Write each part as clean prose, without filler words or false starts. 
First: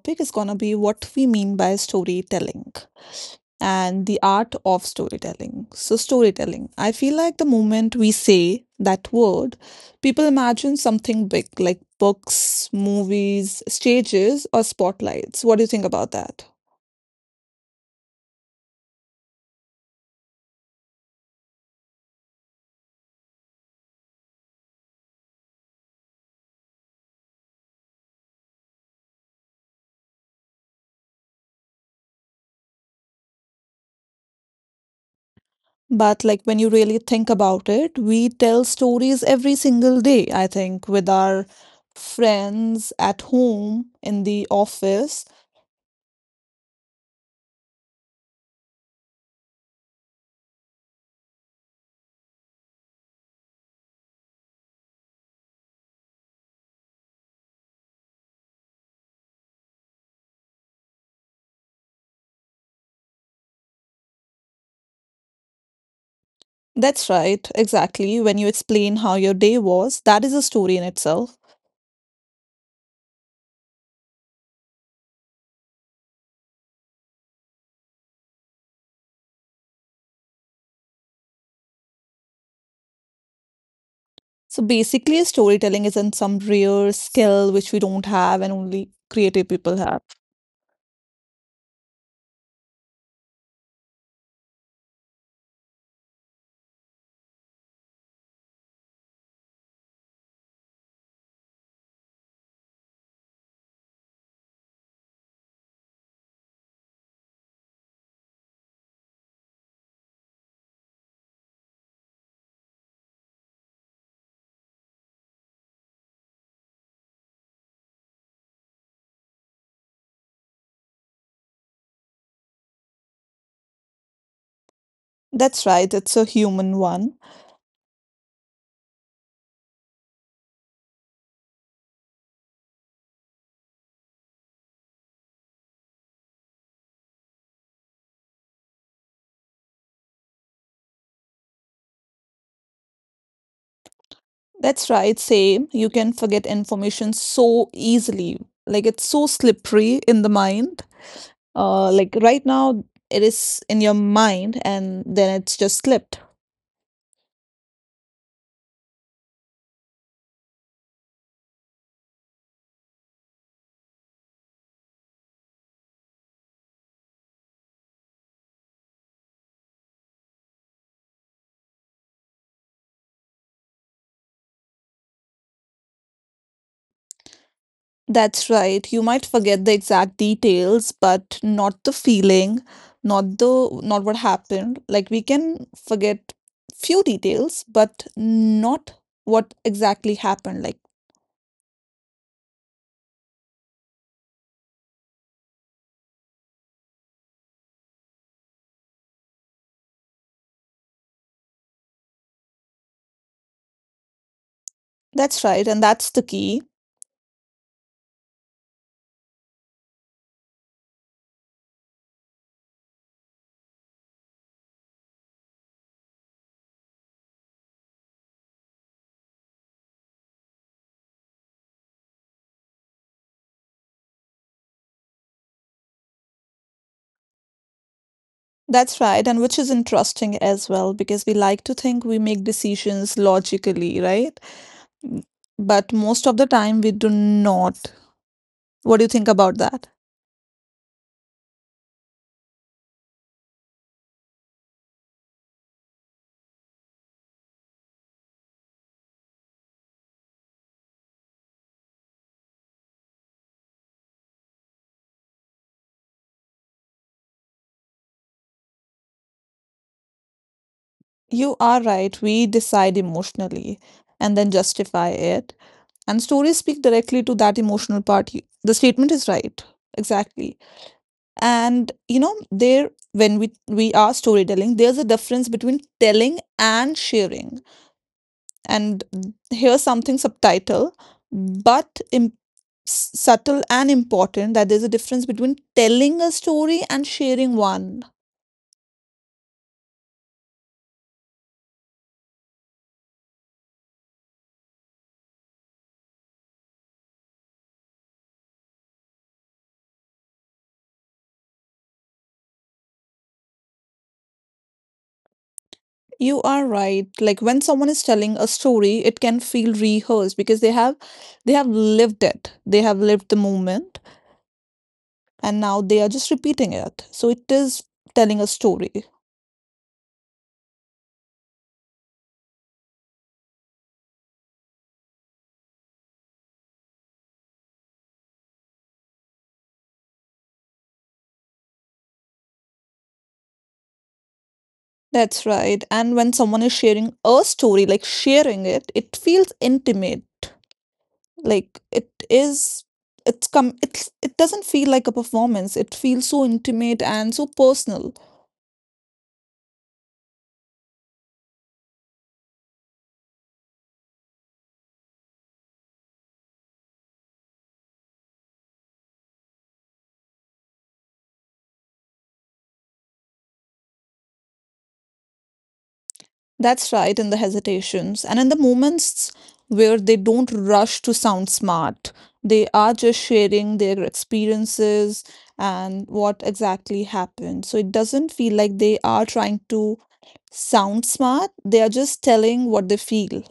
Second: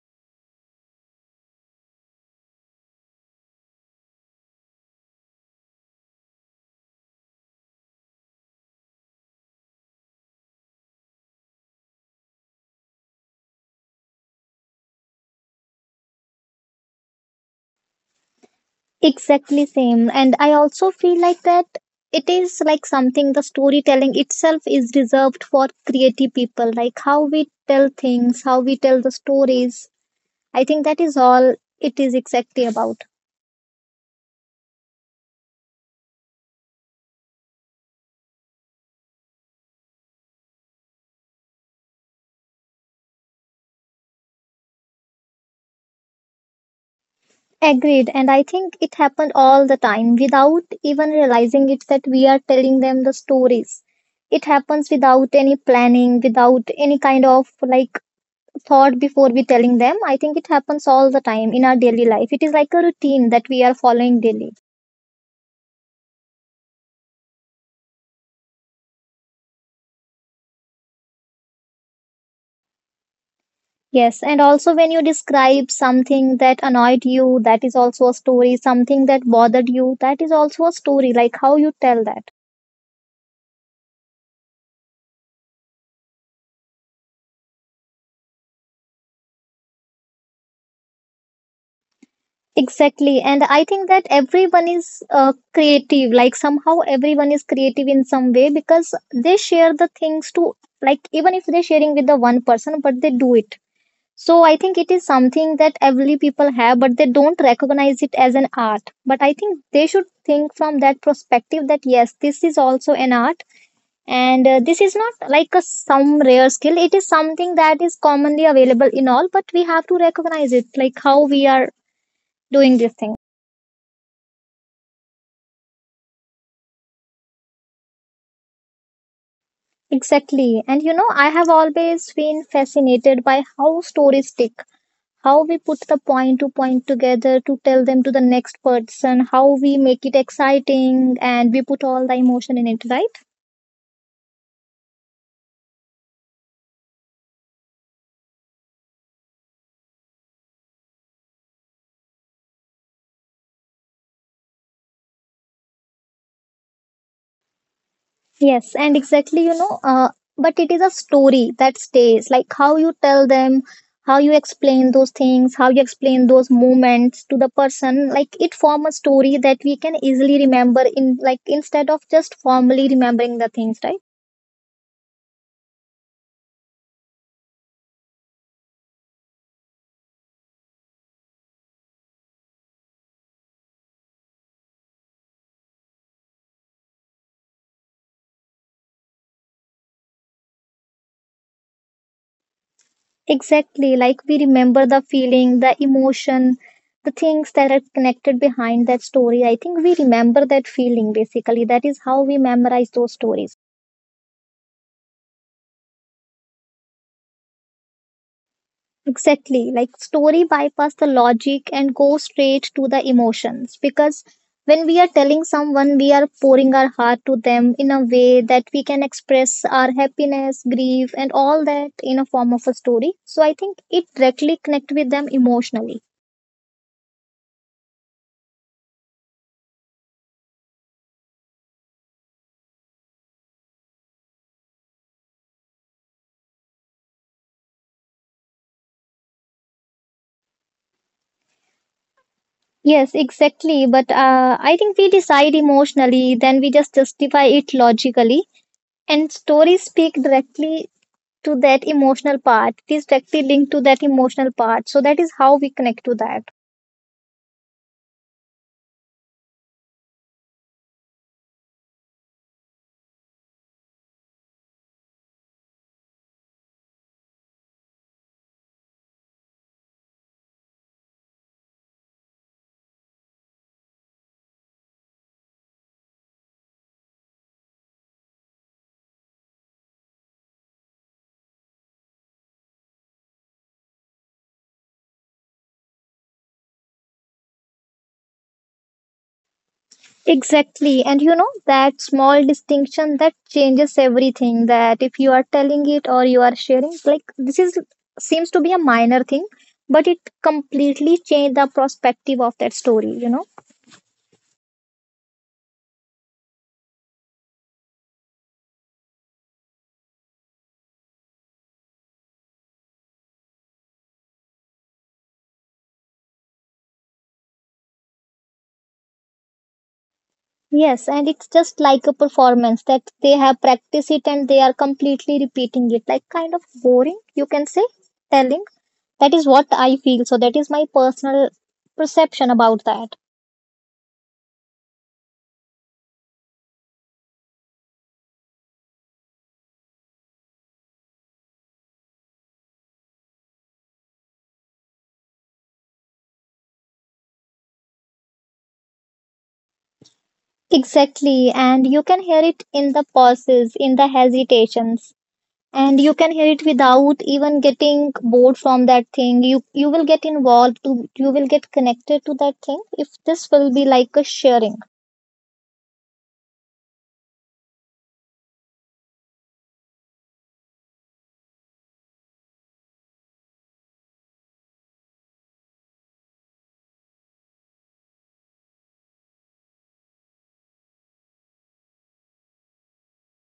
topic is gonna be what we mean by storytelling and the art of storytelling. So, storytelling. I feel like the moment we say that word, people imagine something big like books, movies, stages, or spotlights. What do you think about that? Exactly same. And I also feel like that it is like something the storytelling itself is reserved for creative people, like how we tell things, how we tell the stories. I think that is all it is exactly about. But like when you really think about it, we tell stories every single day, I think, with our friends at home, in the office. Agreed. And I think it happened all the time without even realizing it that we are telling them the stories. It happens without any planning, without any kind of like thought before we telling them. I think it happens all the time in our daily life. It is like a routine that we are following daily. That's right, exactly. When you explain how your day was, that is a story in itself. Yes, and also when you describe something that annoyed you, that is also a story. Something that bothered you, that is also a story. Like how you tell that. So basically, storytelling isn't some rare skill which we don't have and only creative people have. Exactly. And I think that everyone is creative. Like somehow everyone is creative in some way because they share the things to, like, even if they're sharing with the one person, but they do it. So I think it is something that every people have, but they don't recognize it as an art. But I think they should think from that perspective that yes, this is also an art, and this is not like a some rare skill. It is something that is commonly available in all, but we have to recognize it, like how we are doing this thing. That's right, it's a human one. Exactly. And you know, I have always been fascinated by how stories stick, how we put the point to point together to tell them to the next person, how we make it exciting and we put all the emotion in it, right? That's right, same. You can forget information so easily. Like it's so slippery in the mind, like right now it is in your mind and then it's just slipped. Yes, and exactly, you know, but it is a story that stays, like how you tell them, how you explain those things, how you explain those moments to the person, like it form a story that we can easily remember in, like, instead of just formally remembering the things, right? That's right. You might forget the exact details, but not the feeling, not the not what happened. Like we can forget few details, but not what exactly happened. Like Exactly, like we remember the feeling, the emotion, the things that are connected behind that story. I think we remember that feeling basically. That is how we memorize those stories. that's right, and that's the key. Exactly, like story bypass the logic and go straight to the emotions because when we are telling someone, we are pouring our heart to them in a way that we can express our happiness, grief, and all that in a form of a story. So I think it directly connect with them emotionally. That's right, and which is interesting as well because we like to think we make decisions logically, right? M- But most of the time we do not. What do you think about that? Yes, exactly. But I think we decide emotionally, then we just justify it logically. And stories speak directly to that emotional part. It is directly linked to that emotional part. So that is how we connect to that. You are right. We decide emotionally and then justify it. And stories speak directly to that emotional part. The statement is right. Exactly. And you know, there when we are storytelling, there's a difference between telling and sharing, and here's something subtitle but im- s- subtle and important that there's a difference between telling a story and sharing one. Exactly. And you know, that small distinction that changes everything. That if you are telling it or you are sharing, like this is seems to be a minor thing, but it completely changed the perspective of that story, you know. You are right, like when someone is telling a story it can feel rehearsed because they have lived it, they have lived the moment, and now they are just repeating it, so it is telling a story. Yes, and it's just like a performance that they have practiced it and they are completely repeating it, like kind of boring, you can say, telling. That is what I feel. So, that is my personal perception about that. That's right. And when someone is sharing a story, like sharing it, it feels intimate. Like it is it's come it's it doesn't feel like a performance. It feels so intimate and so personal. Exactly. And you can hear it in the pauses, in the hesitations, and you can hear it without even getting bored from that thing. You will get involved, to, you will get connected to that thing if this will be like a sharing. That's right, in the hesitations and in the moments where they don't rush to sound smart. They are just sharing their experiences and what exactly happened. So it doesn't feel like they are trying to sound smart. They are just telling what they feel.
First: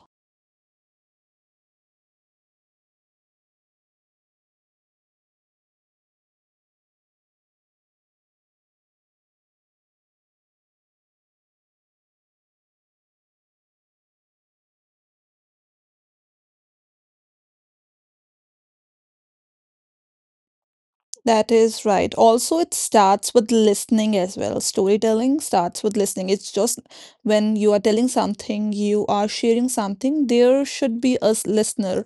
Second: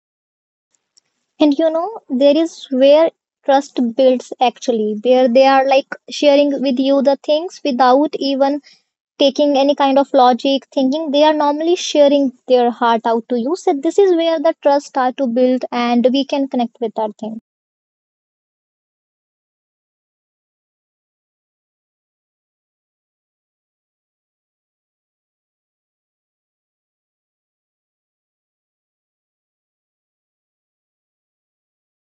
And you know, there is where trust builds actually, where they are like sharing with you the things without even taking any kind of logic thinking. They are normally sharing their heart out to you. So this is where the trust start to build and we can connect with that thing. That is right. Also, it starts with listening as well. Storytelling starts with listening. It's just when you are telling something, you are sharing something, there should be a listener.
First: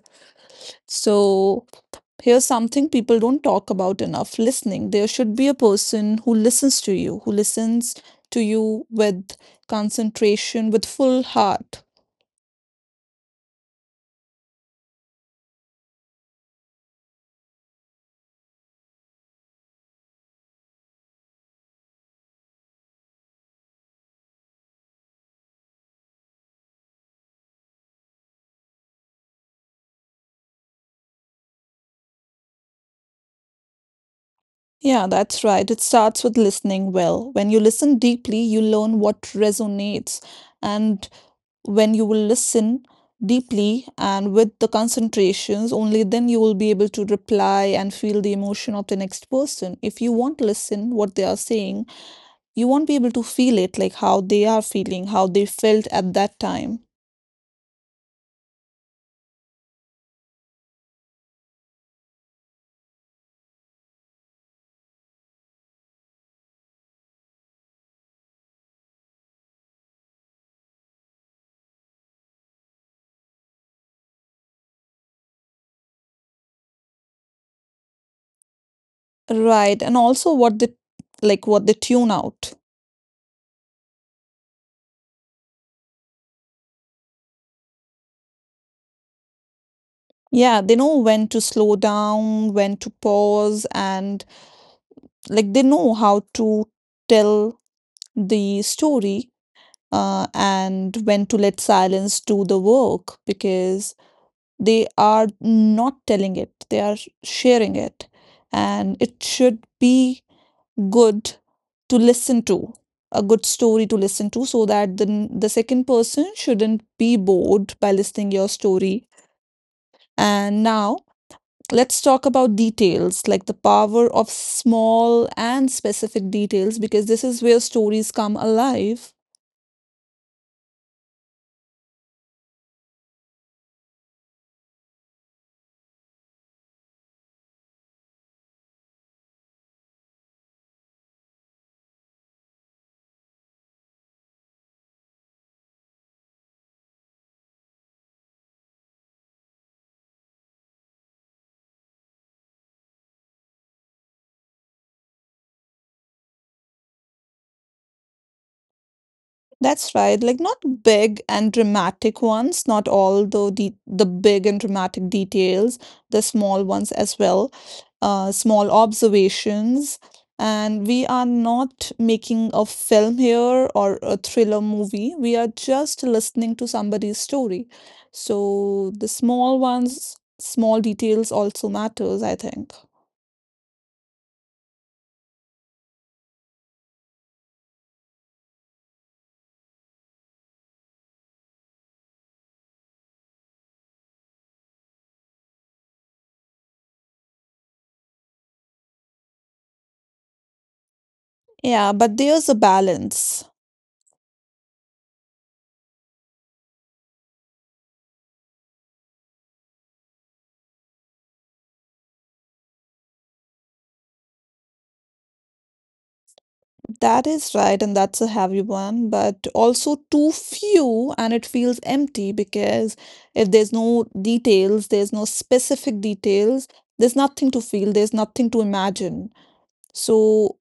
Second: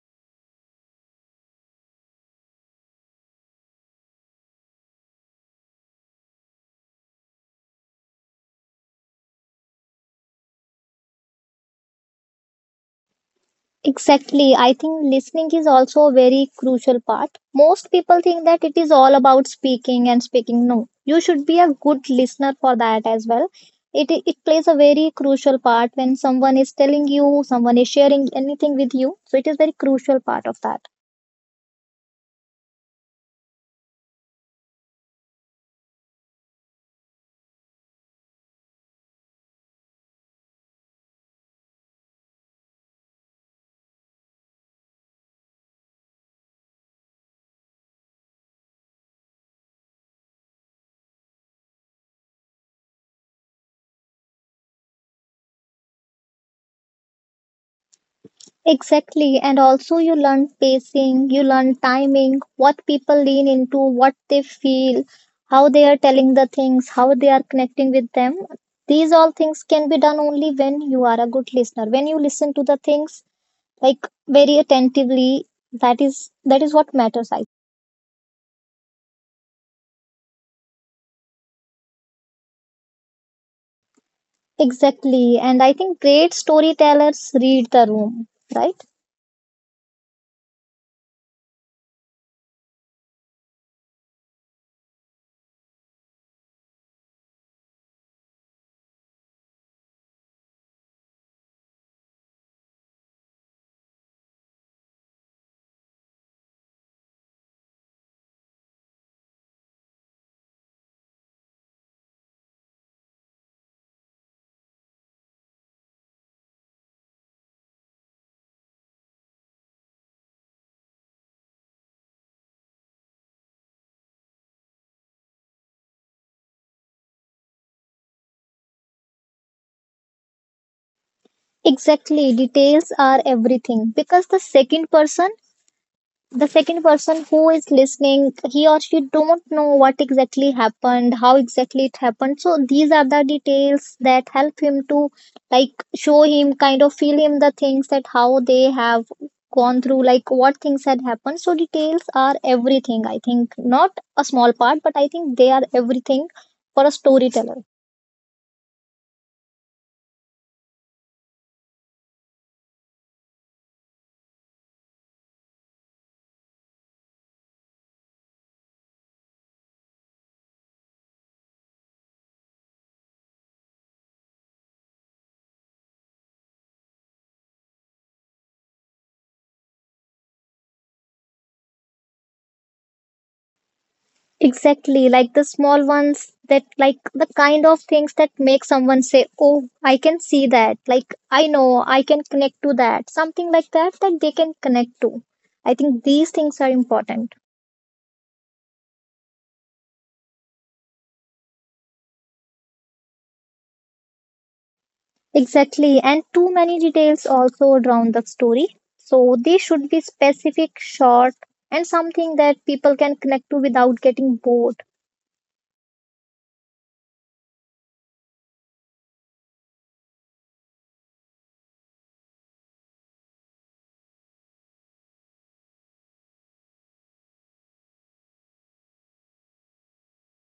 So, here's something people don't talk about enough: listening. There should be a person who listens to you, who listens to you with concentration, with full heart. Exactly. I think listening is also a very crucial part. Most people think that it is all about speaking and speaking. No, you should be a good listener for that as well. It plays a very crucial part when someone is telling you, someone is sharing anything with you. So it is very crucial part of that. Yeah, that's right. It starts with listening well. When you listen deeply, you learn what resonates. And when you will listen deeply and with the concentrations, only then you will be able to reply and feel the emotion of the next person. If you won't listen what they are saying, you won't be able to feel it, like how they are feeling, how they felt at that time. Exactly. And also, you learn pacing, you learn timing, what people lean into, what they feel, how they are telling the things, how they are connecting with them. These all things can be done only when you are a good listener. When you listen to the things like very attentively, that is what matters. I Right. And also what they like what they tune out. exactly. And I think great storytellers read the room, right? Yeah, they know when to slow down, when to pause, and like they know how to tell the story, and when to let silence do the work because they are not telling it, they are sharing it. And it should be good to listen to, a good story to listen to, so that the second person shouldn't be bored by listening your story. And now, let's talk about details like the power of small and specific details because this is where stories come alive. Exactly. Details are everything because the second person, the second person who is listening, he or she don't know what exactly happened, how exactly it happened, so these are the details that help him to, like, show him, kind of feel him the things that how they have gone through, like what things had happened. So details are everything. I think not a small part, but I think they are everything for a storyteller. That's right. Like not big and dramatic ones, not all the de the big and dramatic details, the small ones as well, small observations. And we are not making a film here or a thriller movie. We are just listening to somebody's story. So the small ones, small details also matters, I think. Exactly, like the small ones that, like the kind of things that make someone say, "Oh, I can see that." Like, I know I can connect to that. Something like that that they can connect to. I think these things are important. Yeah, but there's a balance. Exactly, and too many details also drown the story. So they should be specific, short, and something that people can connect to without getting bored. That is right, and that's a heavy one, but also too few, and it feels empty because if there's no details, there's no specific details, there's nothing to feel, there's nothing to imagine. So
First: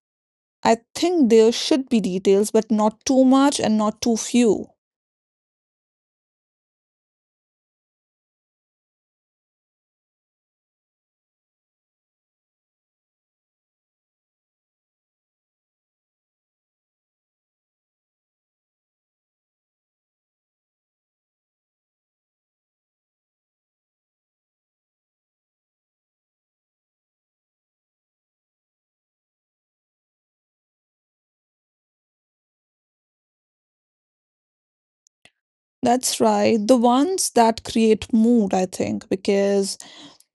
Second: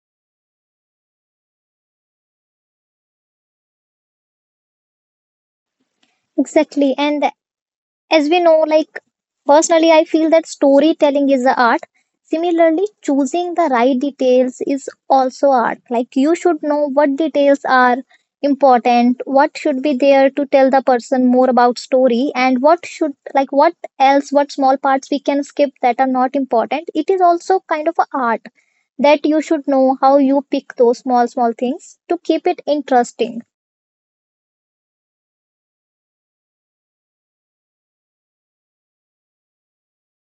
I think there should be details, but not too much and not too few. Exactly, and as we know, like personally I feel that storytelling is the art, similarly choosing the right details is also art. Like you should know what details are important, what should be there to tell the person more about story, and what should, like what else, what small parts we can skip that are not important. It is also kind of a art that you should know how you pick those small small things to keep it interesting. That's right, the ones that create mood, I think, because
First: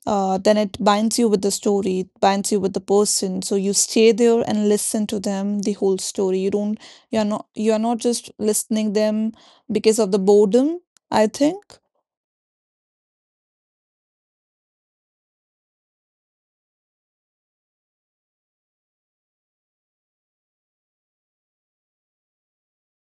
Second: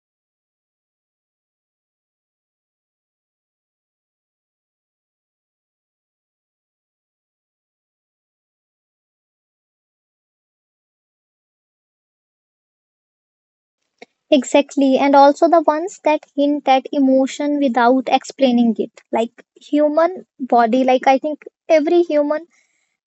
then it binds you with the story, it binds you with the person. So you stay there and listen to them the whole story. You are not just listening them because of the boredom. I think. Exactly, and also the ones that hint at emotion without explaining it, like human body. Like, I think every human,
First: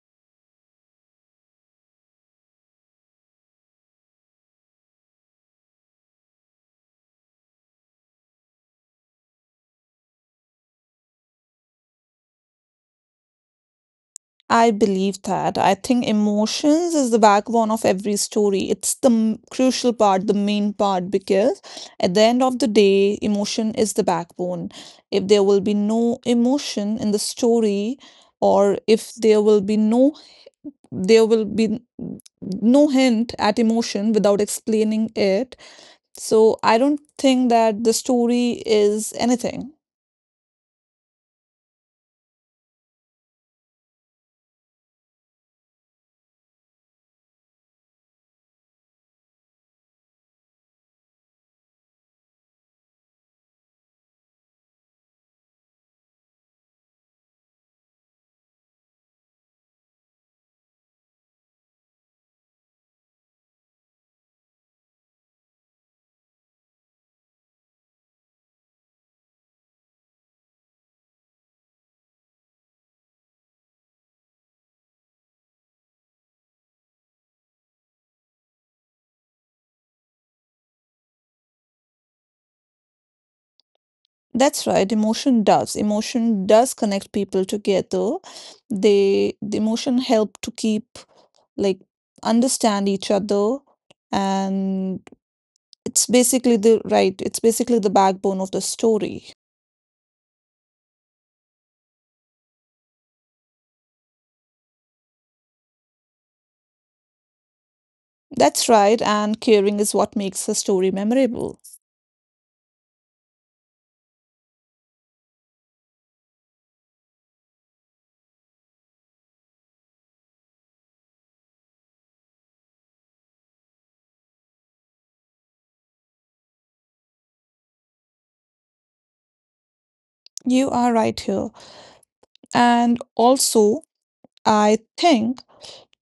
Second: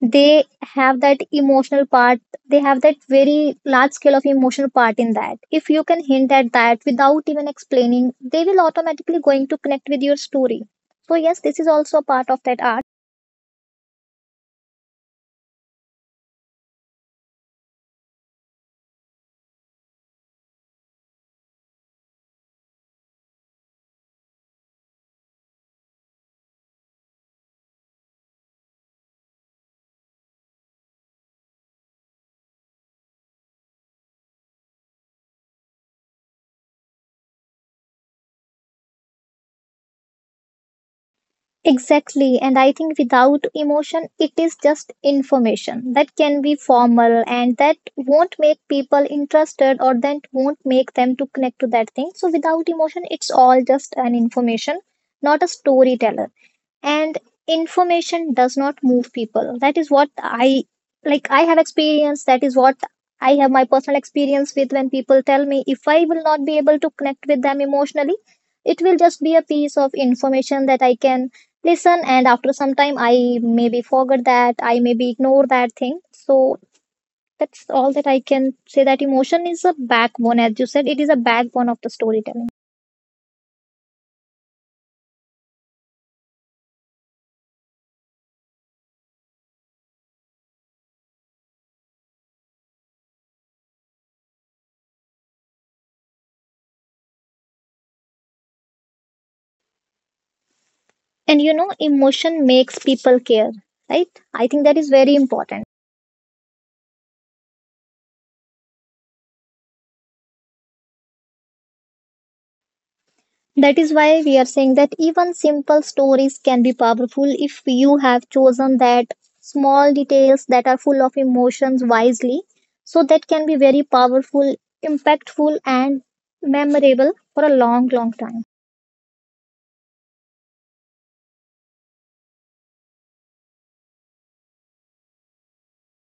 they have that emotional part, they have that very large scale of emotional part in that. If you can hint at that without even explaining, they will automatically going to connect with your story. So, yes, this is also a part of that art. I believe that. I think emotions is the backbone of every story. It's the crucial part, the main part, because at the end of the day, emotion is the backbone. If there will be no emotion in the story, or if there will be no, there will be n- no hint at emotion without explaining it. So I don't think that the story is anything. Exactly, and I think without emotion, it is just information that can be formal and that won't make people interested or that won't make them to connect to that thing. So without emotion, it's all just an information, not a storyteller, and information does not move people. That is what I, like I have experienced, that is what I have my personal experience with. When people tell me, if I will not be able to connect with them emotionally, it will just be a piece of information that I can listen, and after some time I maybe forget that, I maybe ignore that thing. So that's all that I can say, that emotion is a backbone. As you said, it is a backbone of the storytelling. That's right. Emotion does connect people together. The emotion help to keep like understand each other, and it's basically the right. It's basically the backbone of the story. And you know, emotion makes people care, right? I think that is very important. That's right, and caring is what makes a story memorable. That is why we are saying that even simple stories can be powerful if you have chosen that small details that are full of emotions wisely. So that can be very powerful, impactful, and memorable for a long, long time. You are right here. And also, I think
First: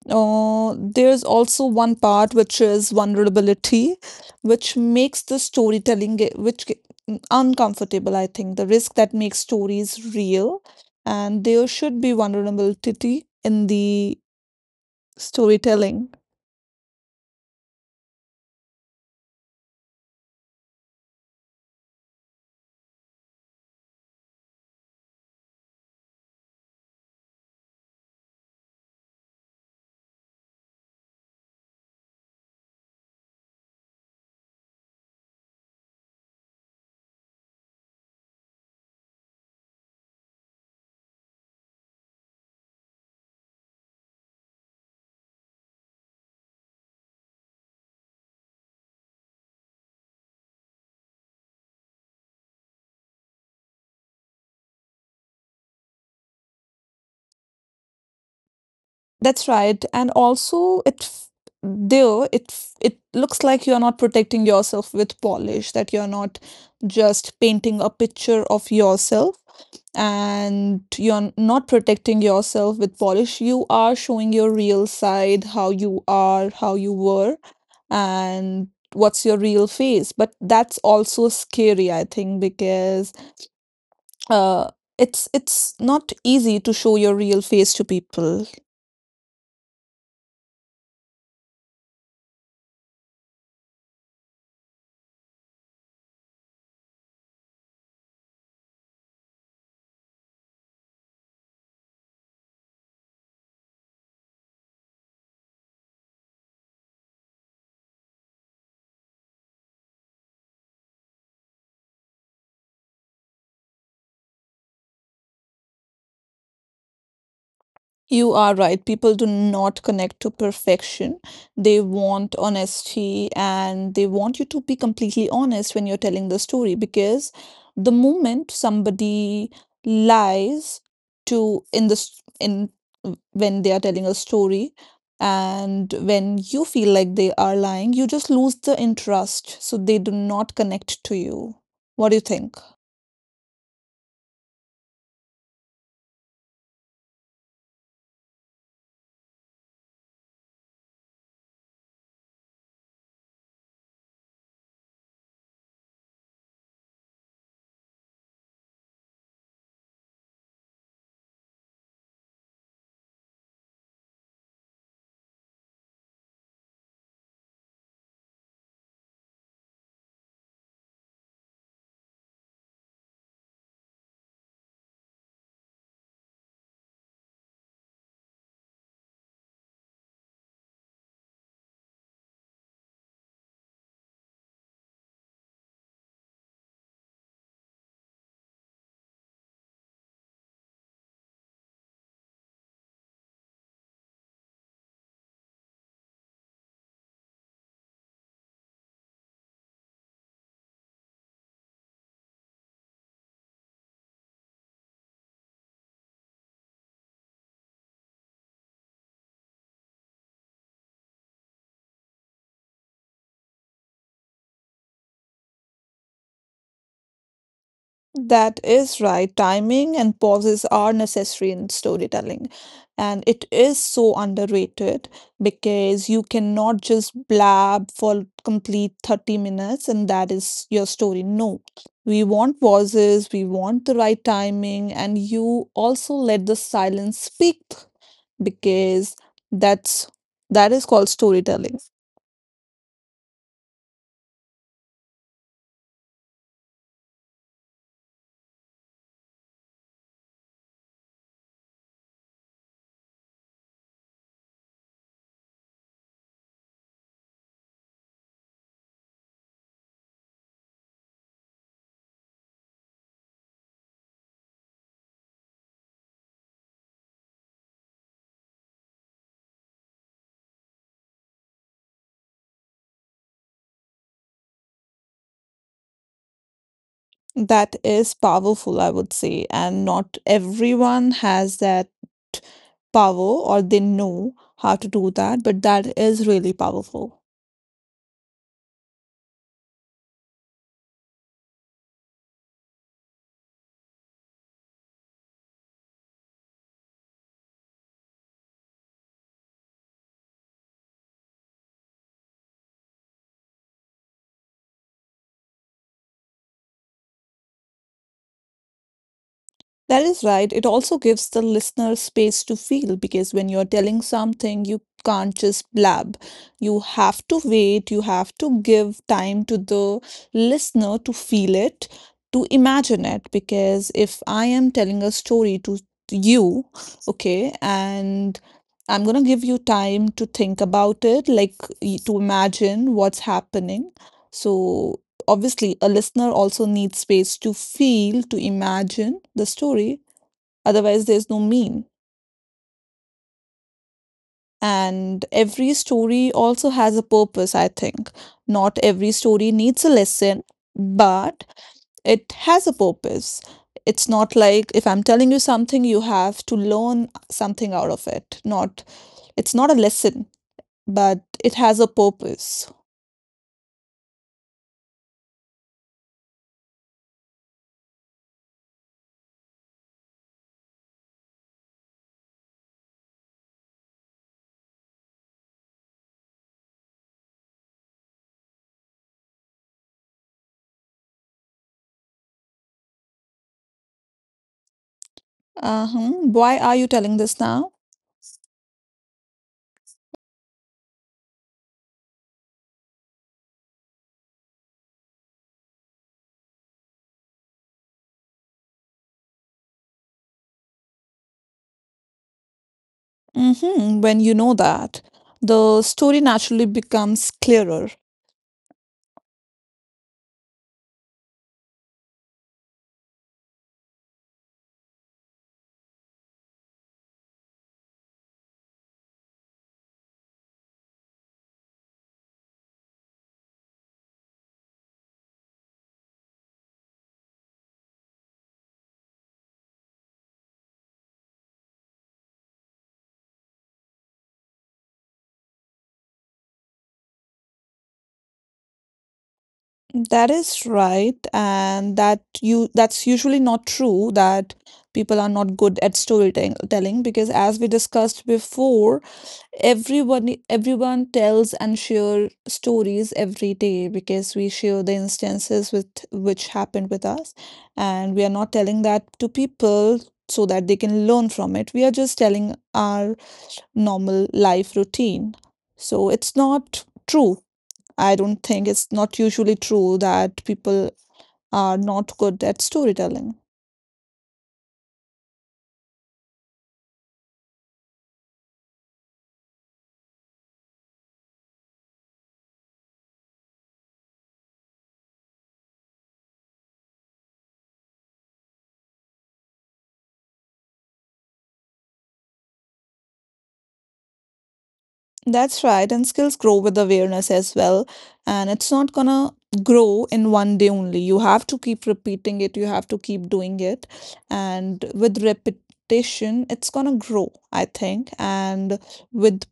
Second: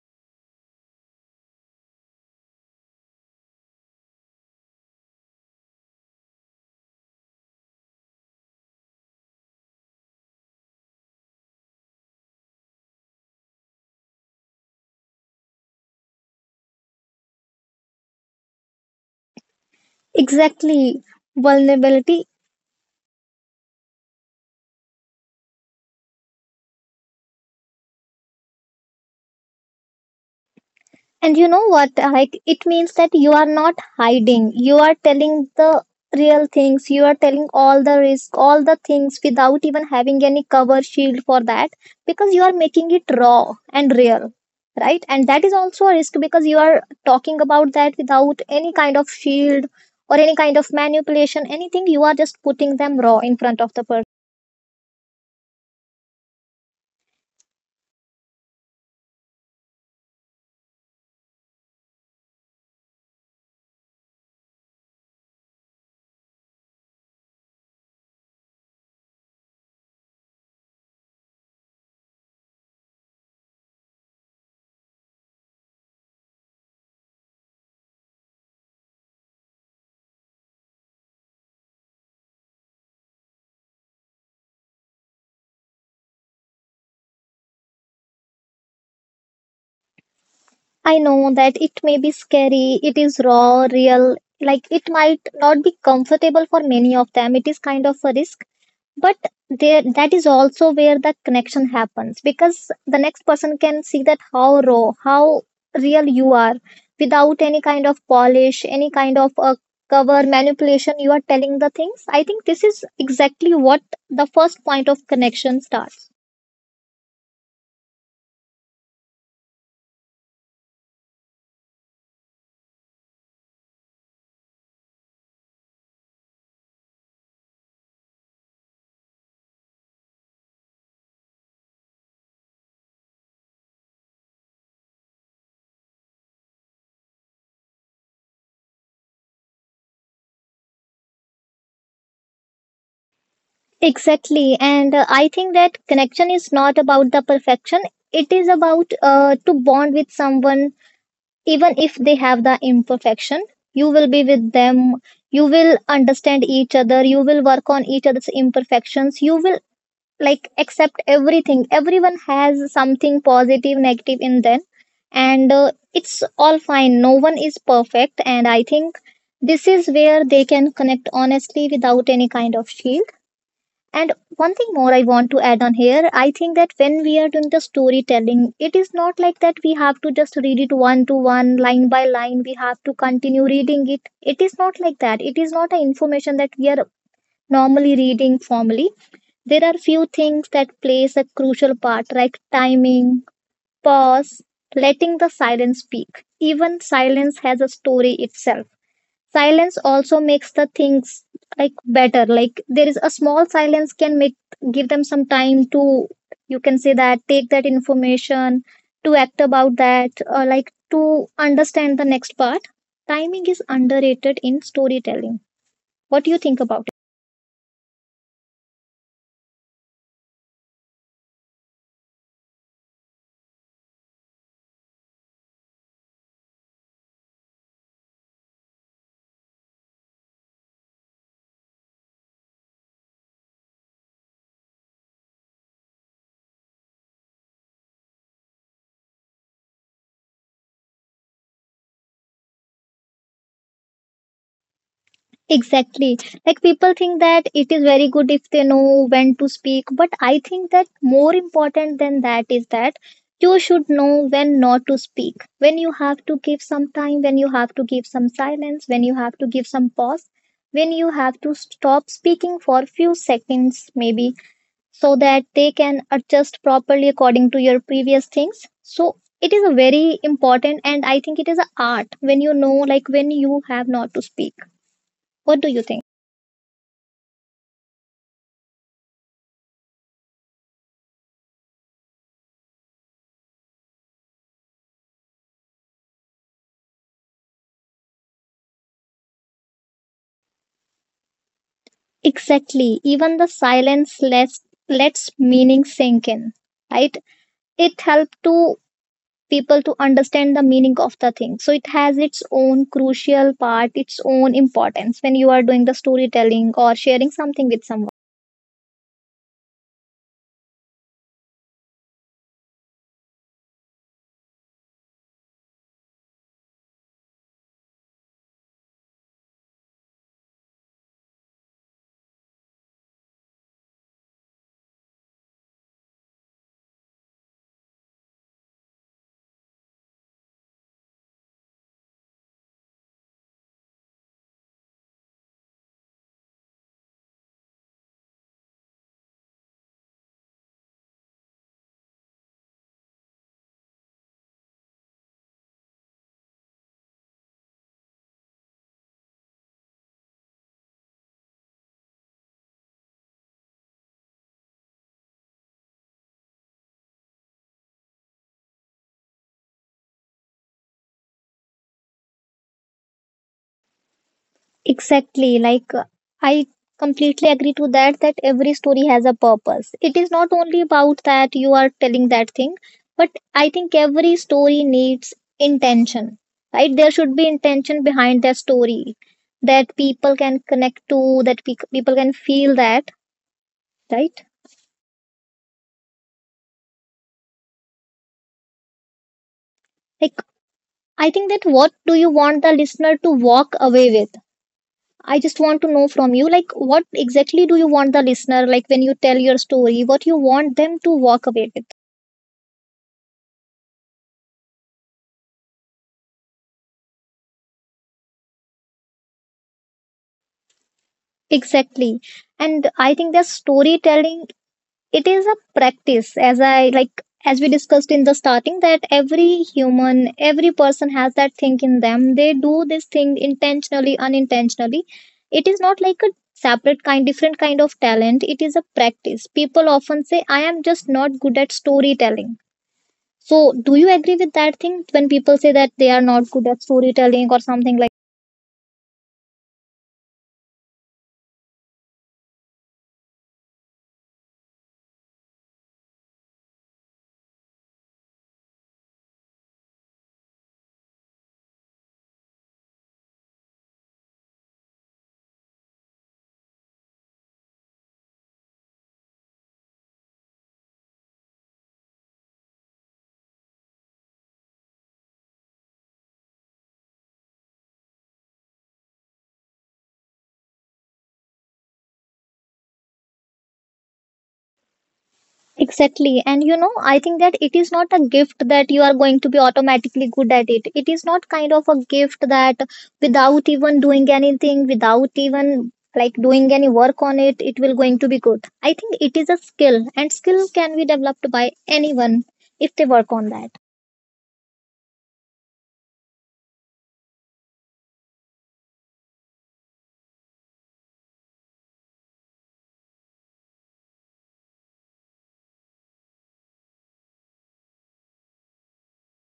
there's also one part which is vulnerability, which makes the storytelling uncomfortable, I think. The risk that makes stories real, and there should be vulnerability in the storytelling. Exactly. Vulnerability. And you know what? Like, it means that you are not hiding. You are telling the real things. You are telling all the risk, all the things without even having any cover shield for that, because you are making it raw and real, right? And that is also a risk because you are talking about that without any kind of shield or any kind of manipulation, anything. You are just putting them raw in front of the person. That's right. And also it f- though it f- it looks like you're not protecting yourself with polish, that you're not just painting a picture of yourself and you're not protecting yourself with polish. You are showing your real side, how you are, how you were, and what's your real face. But that's also scary, I think, because uh it's not easy to show your real face to people. I know that it may be scary, it is raw, real, like it might not be comfortable for many of them. It is kind of a risk, but there, that is also where the connection happens because the next person can see that how raw, how real you are without any kind of polish, any kind of a cover manipulation you are telling the things. I think this is exactly what the first point of connection starts. You are right. People do not connect to perfection. They want honesty and they want you to be completely honest when you're telling the story because the moment somebody lies to in the s- in when they are telling a story and when you feel like they are lying, you just lose the interest. So they do not connect to you. What do you think? Exactly. And I think that connection is not about the perfection. It is about to bond with someone, even if they have the imperfection. You will be with them. You will understand each other. You will work on each other's imperfections. You will, like, accept everything. Everyone has something positive, negative in them. And it's all fine. No one is perfect. And I think this is where they can connect honestly without any kind of shield. And one thing more I want to add on here, I think that when we are doing the storytelling, it is not like that we have to just read it one to one, line by line. We have to continue reading it. It is not like that. It is not an information that we are normally reading formally. There are few things that plays a crucial part, like timing, pause, letting the silence speak. Even silence has a story itself, silence also makes the things like better, like there is a small silence can make, give them some time to, you can say that, take that information to act about that or like to understand the next part. Timing is underrated in storytelling. What do you think about? That is right. Timing and pauses are necessary in storytelling. And it is so underrated because you cannot just blab for complete 30 minutes and that is your story. No, we want pauses, we want the right timing, and you also let the silence speak because that's that is called storytelling. Exactly. Like people think that it is very good if they know when to speak, but I think that more important than that is that you should know when not to speak, when you have to give some time, when you have to give some silence, when you have to give some pause, when you have to stop speaking for few seconds, maybe, so that they can adjust properly according to your previous things. So it is a very important and I think it is an art when you know like when you have not to speak. What do you think? That is powerful, I would say, and not everyone has that power or they know how to do that, but that is really powerful. Exactly. Even the silence lets meaning sink in, right? It helps to people to understand the meaning of the thing. So it has its own crucial part, its own importance when you are doing the storytelling or sharing something with someone. That is right. It also gives the listener space to feel because when you're telling something, you can't just blab. You have to wait, you have to give time to the listener to feel it, to imagine it. Because if I am telling a story to you, okay, and I'm gonna give you time to think about it, like to imagine what's happening. So obviously, a listener also needs space to feel, to imagine the story, otherwise, there's no mean. And every story also has a purpose, I think. Not every story needs a lesson, but it has a purpose. It's not like if I'm telling you something, you have to learn something out of it. Not, it's not a lesson but it has a purpose. Exactly. Like, I completely agree to that, that every story has a purpose. It is not only about that you are telling that thing, but I think every story needs intention, right? There should be intention behind that story that people can connect to, that people can feel that, right? Uh-huh. Why are you telling this now? Like, I think that what do you want the listener to walk away with? I just want to know from you, like, what exactly do you want the listener, like, when you tell your story, what you want them to walk away with? Mm-hmm. When you know that, the story naturally becomes clearer. Exactly. And I think that storytelling, it is a practice, as I like, as we discussed in the starting, that every human, every person has that thing in them. They do this thing intentionally, unintentionally. It is not like a separate kind, different kind of talent. It is a practice. People often say, I am just not good at storytelling. So, do you agree with that thing when people say that they are not good at storytelling or something like? That is right, and that's usually not true that people are not good at storytelling telling, because as we discussed before, everyone tells and share stories every day because we share the instances with which happened with us, and we are not telling that to people so that they can learn from it. We are just telling our normal life routine. So it's not true. I don't think it's not usually true that people are not good at storytelling. Exactly. And you know, I think that it is not a gift that you are going to be automatically good at it. It is not kind of a gift that without even doing anything, without even like doing any work on it, it will going to be good. I think it is a skill and skill can be developed by anyone if they work on that. That's right, and skills grow with awareness as well. And it's not gonna grow in one day only. You have to keep repeating it, you have to keep doing it. And with repetition, it's gonna grow, I think. And with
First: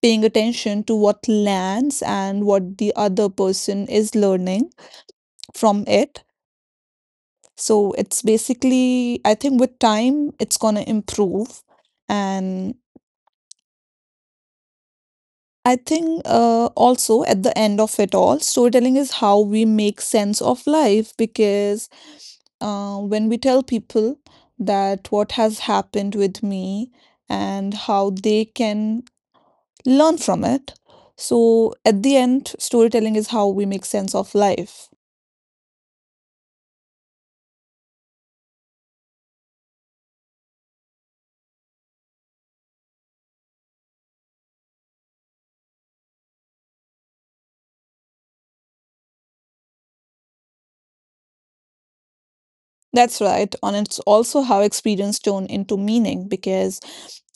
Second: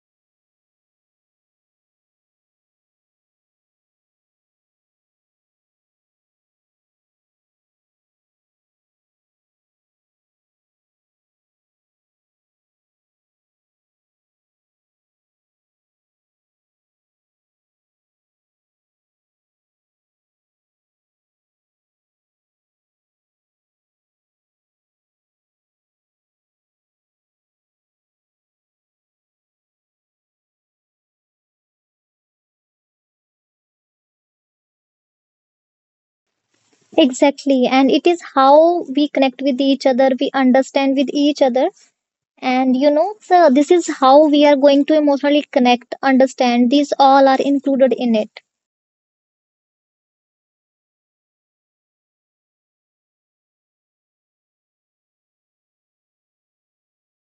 paying attention to what lands and what the other person is learning, from it. So it's basically, I think with time, it's going to improve. And I think also at the end of it all, storytelling is how we make sense of life because when we tell people that what has happened with me and how they can learn from it. So at the end, storytelling is how we make sense of life. Exactly. And it is how we connect with each other, we understand with each other. And you know, so this is how we are going to emotionally connect, understand. These all are included in it. That's right. And it's also how experience turn into meaning because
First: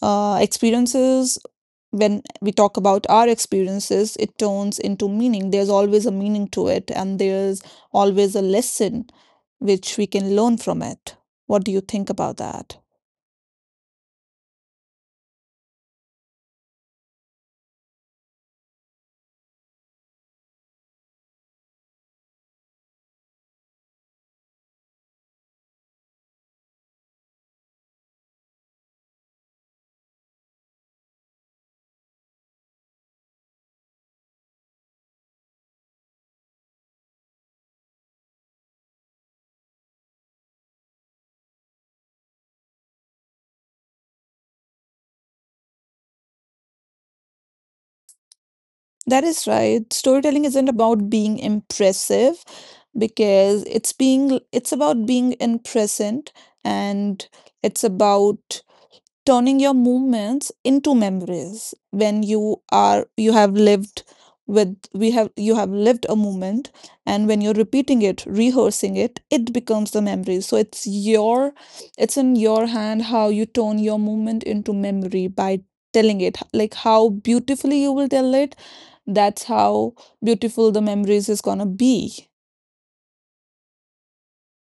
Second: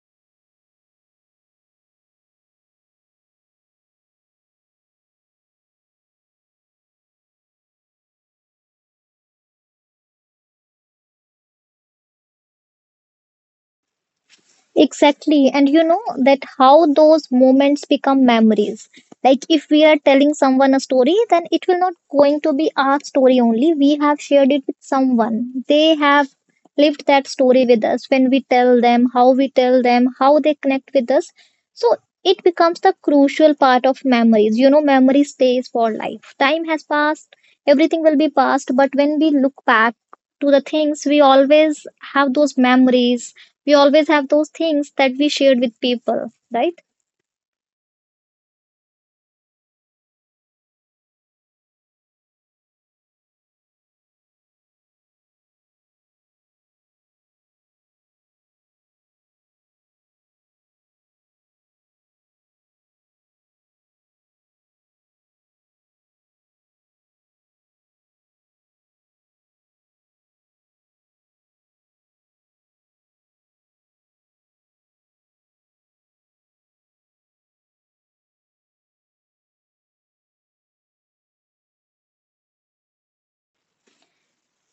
experiences, when we talk about our experiences, it turns into meaning. There's always a meaning to it, and there's always a lesson which we can learn from it. What do you think about that? Exactly. And you know that how those moments become memories. Like if we are telling someone a story, then it will not going to be our story only. We have shared it with someone. They have lived that story with us when we tell them, how we tell them, how they connect with us. So it becomes the crucial part of memories. You know, memory stays for life. Time has passed, everything will be past, but when we look back to the things, we always have those memories, we always have those things that we shared with people, right? That is right. Storytelling isn't about being impressive because it's about being in present and it's about turning your movements into memories when you have lived with we have you have lived a movement, and when you're repeating it, rehearsing it, it becomes the memory, so it's in your hand how you turn your movement into memory by telling it, like how beautifully you will tell it, that's how beautiful the memories is gonna be.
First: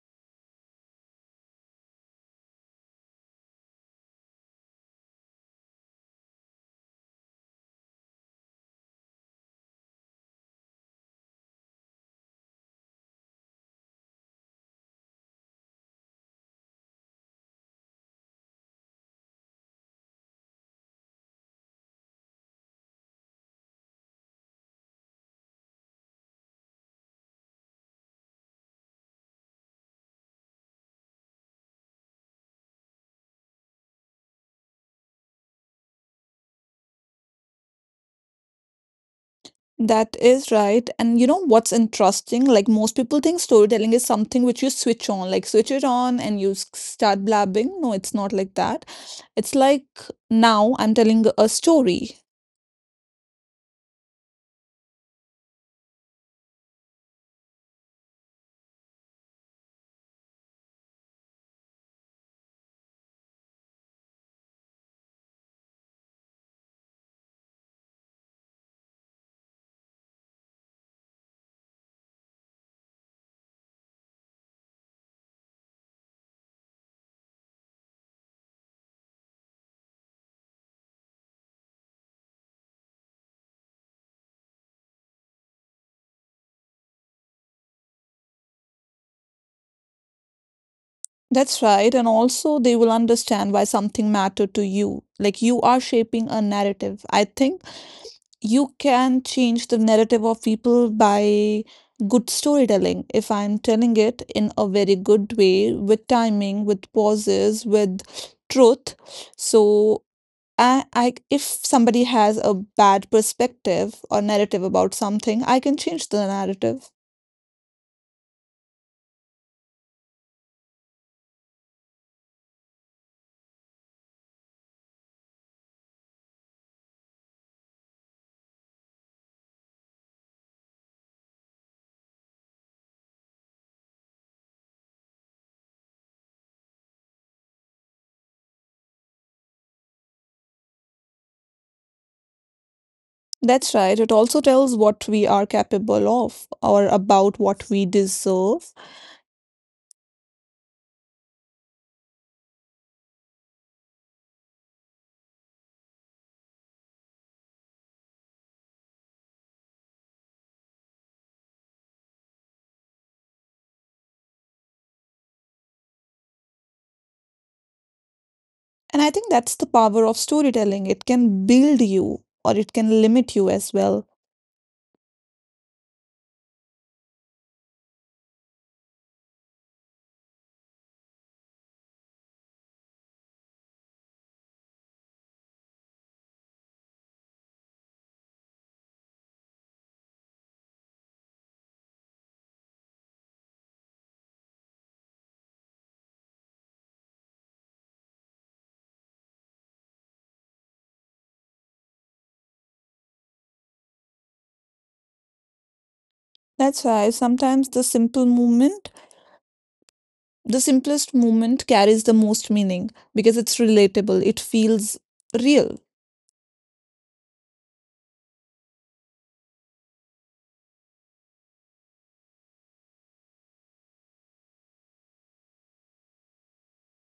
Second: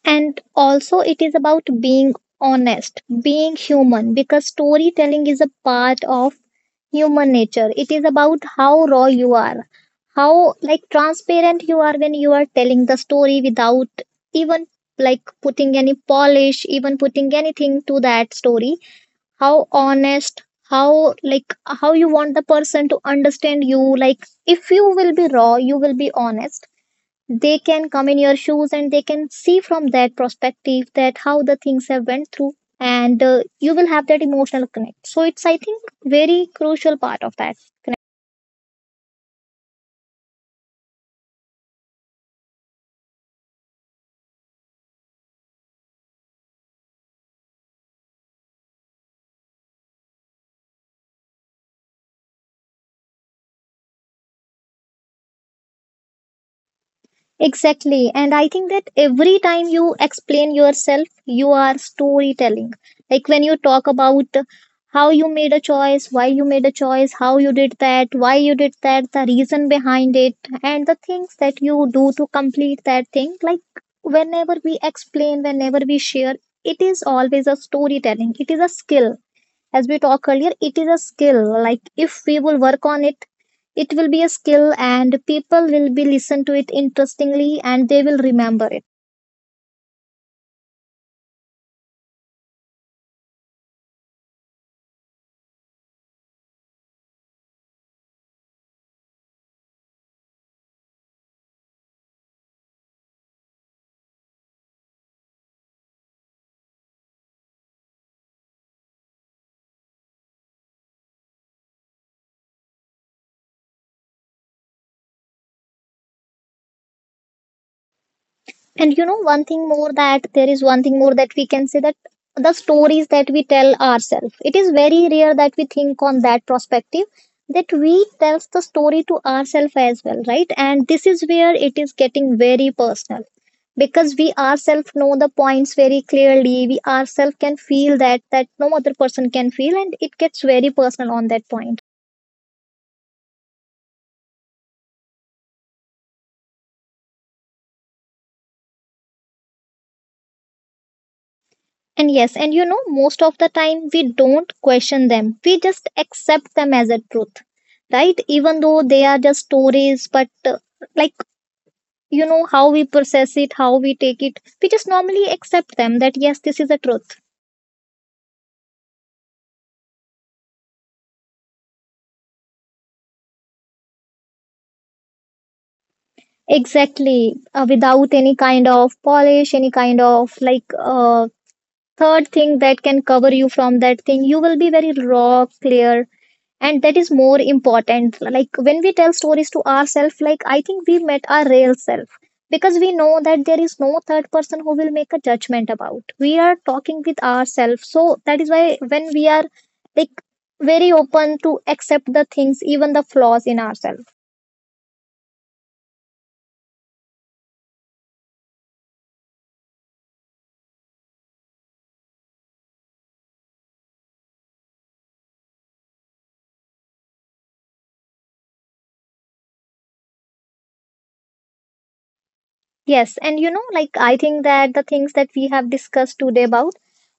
And also it is about being honest, being human, because storytelling is a part of human nature. It is about how raw you are, how like transparent you are when you are telling the story without even like putting any polish, even putting anything to that story, how honest, how like, how you want the person to understand you. Like if you will be raw, you will be honest, they can come in your shoes and they can see from that perspective that how the things have went through, and you will have that emotional connect, so it's I think very crucial part of that. That is right. And you know what's interesting? Like most people think storytelling is something which you switch on, like switch it on and you start blabbing. No, it's not like that. It's like now I'm telling a story. Exactly. And I think that every time you explain yourself, you are storytelling. Like when you talk about how you made a choice, why you made a choice, how you did that, why you did that, the reason behind it, and the things that you do to complete that thing. Like whenever we explain, whenever we share, it is always a storytelling. It is a skill, as we talked earlier, it is a skill, like if we will work on it, it will be a skill and people will be listen to it interestingly and they will remember it. That's right. And also they will understand why something mattered to you. Like you are shaping a narrative. I think you can change the narrative of people by good storytelling. If I'm telling it in a very good way, with timing, with pauses, with truth, so I if somebody has a bad perspective or narrative about something, I can change the narrative. And you know, one thing more, that there is one thing more that we can say that the stories that we tell ourselves, it is very rare that we think on that perspective, that we tells the story to ourselves as well, right? And this is where it is getting very personal, because we ourselves know the points very clearly, we ourselves can feel that that no other person can feel, and it gets very personal on that point. That's right. It also tells what we are capable of or about what we deserve. And yes, and you know, most of the time we don't question them, we just accept them as a truth, right? Even though they are just stories, but like, you know how we process it, how we take it, we just normally accept them that yes, this is a truth. And I think that's the power of storytelling. It can build you or it can limit you as well. Exactly. Without any kind of polish, any kind of like, third thing that can cover you from that thing, you will be very raw, clear, and that is more important. Like when we tell stories to ourselves, like I think we met our real self, because we know that there is no third person who will make a judgment about, we are talking with ourselves, so that is why when we are like very open to accept the things, even the flaws in ourselves. That's why sometimes the simple movement, the simplest movement carries the most meaning because it's relatable, it feels real. Yes, and you know, like I think that the things that we have discussed today about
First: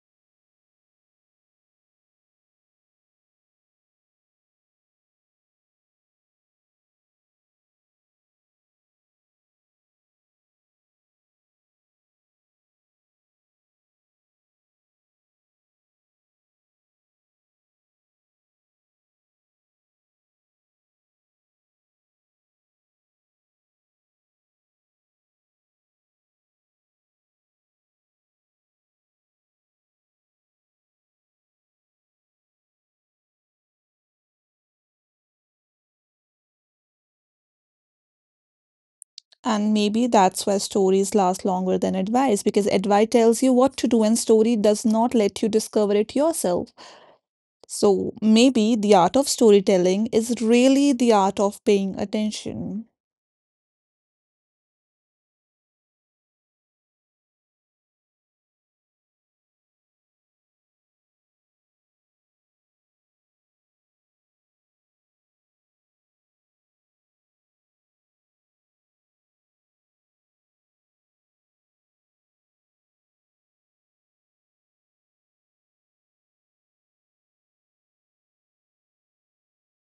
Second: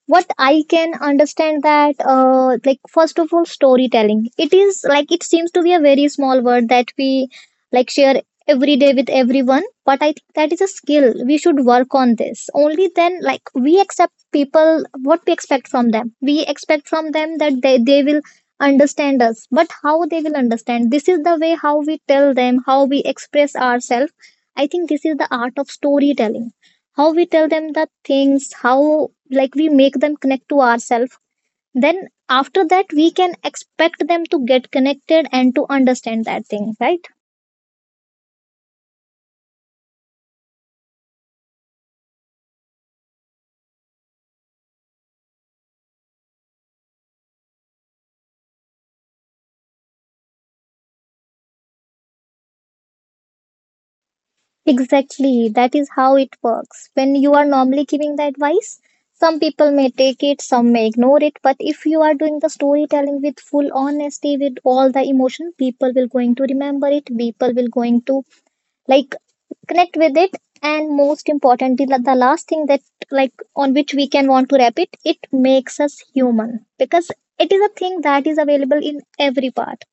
what I can understand that, like first of all, storytelling. It is like it seems to be a very small word that we like share every day with everyone, but I think that is a skill. We should work on this. Only then, like we accept people what we expect from them. We expect from them that they will understand us, but how they will understand? This is the way how we tell them, how we express ourselves. I think this is the art of storytelling. How we tell them the things, how like we make them connect to ourselves. Then after that we can expect them to get connected and to understand that thing, right? And maybe that's why stories last longer than advice because advice tells you what to do and story does not let you discover it yourself. So maybe the art of storytelling is really the art of paying attention. Exactly. That is how it works. When you are normally giving the advice, some people may take it, some may ignore it. But if you are doing the storytelling with full honesty, with all the emotion, people will going to remember it. People will going to like connect with it, and most importantly, the last thing that, like on which we can want to wrap it, it makes us human, because it is a thing that is available in every part.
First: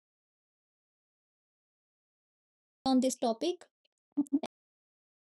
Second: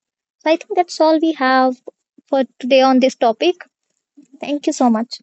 So I think that's all we have for today on On this this topic. topic, Thank you so much.